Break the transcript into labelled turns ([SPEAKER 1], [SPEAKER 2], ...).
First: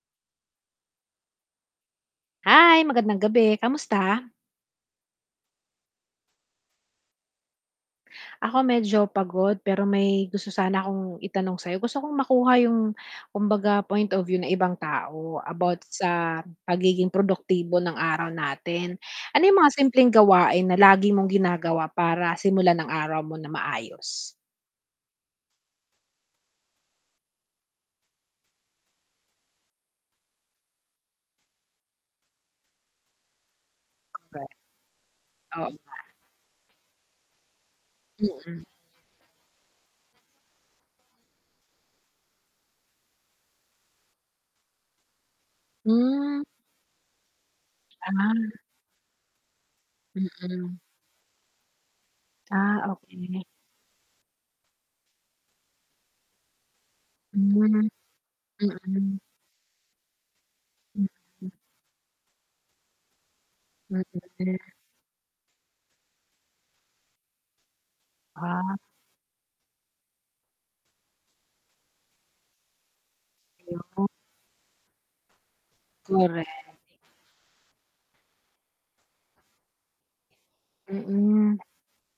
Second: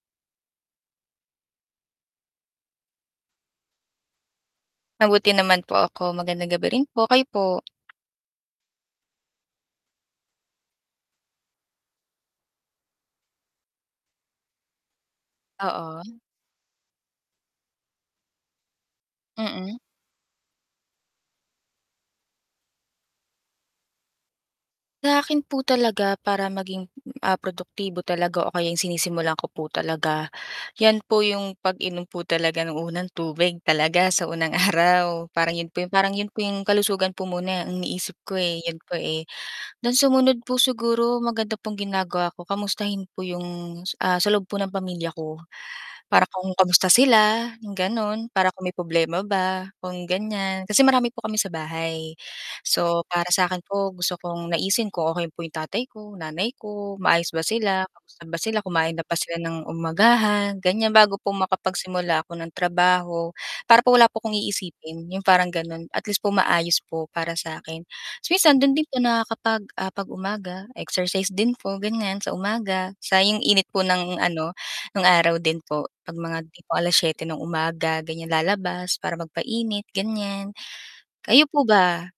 [SPEAKER 1] Hi, magandang gabi. Kamusta?
[SPEAKER 2] Mabuti naman po ako. Magandang gabi rin po, kayo po?
[SPEAKER 1] Ako medyo pagod pero may gusto sana akong itanong sa 'yo. Gusto kong makuha 'yong kumbaga point of view ng ibang tao about
[SPEAKER 2] Oo.
[SPEAKER 1] sa pagiging produktibo ng araw natin. Ano 'yong mga
[SPEAKER 2] Mm.
[SPEAKER 1] simpleng gawain na lagi mong ginagawa para simulan ang araw mo na maayos?
[SPEAKER 2] Sa 'kin po talaga para maging, ah, produktibo talaga o kaya 'yong sinisimulan ko po talaga, 'yan po 'yong pag-inom po talaga ng unang tubig talaga sa
[SPEAKER 1] Korek.
[SPEAKER 2] unang araw. Parang
[SPEAKER 1] Oo
[SPEAKER 2] 'yon po
[SPEAKER 1] nga.
[SPEAKER 2] 'yong parang 'yon po 'yong kalusugan po muna ang iniisip ko, eh,
[SPEAKER 1] Mm.
[SPEAKER 2] 'yon po, eh. Then sumunod po siguro maganda pong ginagawa ko kamustahin po 'yong, ah, sa loob po ng pamilya ko. Para
[SPEAKER 1] Hmm.
[SPEAKER 2] kung kamusta sila 'yong gano'n para
[SPEAKER 1] Ah.
[SPEAKER 2] kung may problema ba, kung ganiyan.
[SPEAKER 1] Mm.
[SPEAKER 2] Kasi marami po kami sa bahay.
[SPEAKER 1] Ah,
[SPEAKER 2] So para
[SPEAKER 1] okey.
[SPEAKER 2] sa akin po gusto kong naisin ko kung okey po 'yong tatay ko, nanay ko, maayos ba
[SPEAKER 1] Hmm.
[SPEAKER 2] sila, kamusta ba sila, kumain na ba
[SPEAKER 1] Mm.
[SPEAKER 2] sila ng umagahan, ganiyan. Bago
[SPEAKER 1] Mm.
[SPEAKER 2] po makapagsimula ako ng trabaho, para po wala po akong
[SPEAKER 1] [unintelligible]
[SPEAKER 2] iisipin, 'yong parang ganon. At least po maayos po para sa akin. Tas minsan
[SPEAKER 1] Ah.
[SPEAKER 2] do'n din po nakakapag ah, pag-umaga, exercise din po, ganiyan sa umaga, sayang 'yong init
[SPEAKER 1] Kaya
[SPEAKER 2] po
[SPEAKER 1] nga.
[SPEAKER 2] ng ano, no'ng araw din po. 'Pag mga
[SPEAKER 1] Korek.
[SPEAKER 2] tipong 7:00 ng umaga ganiyan lalabas para magpainit, ganiyan. Kayo
[SPEAKER 1] Mm.
[SPEAKER 2] po ba?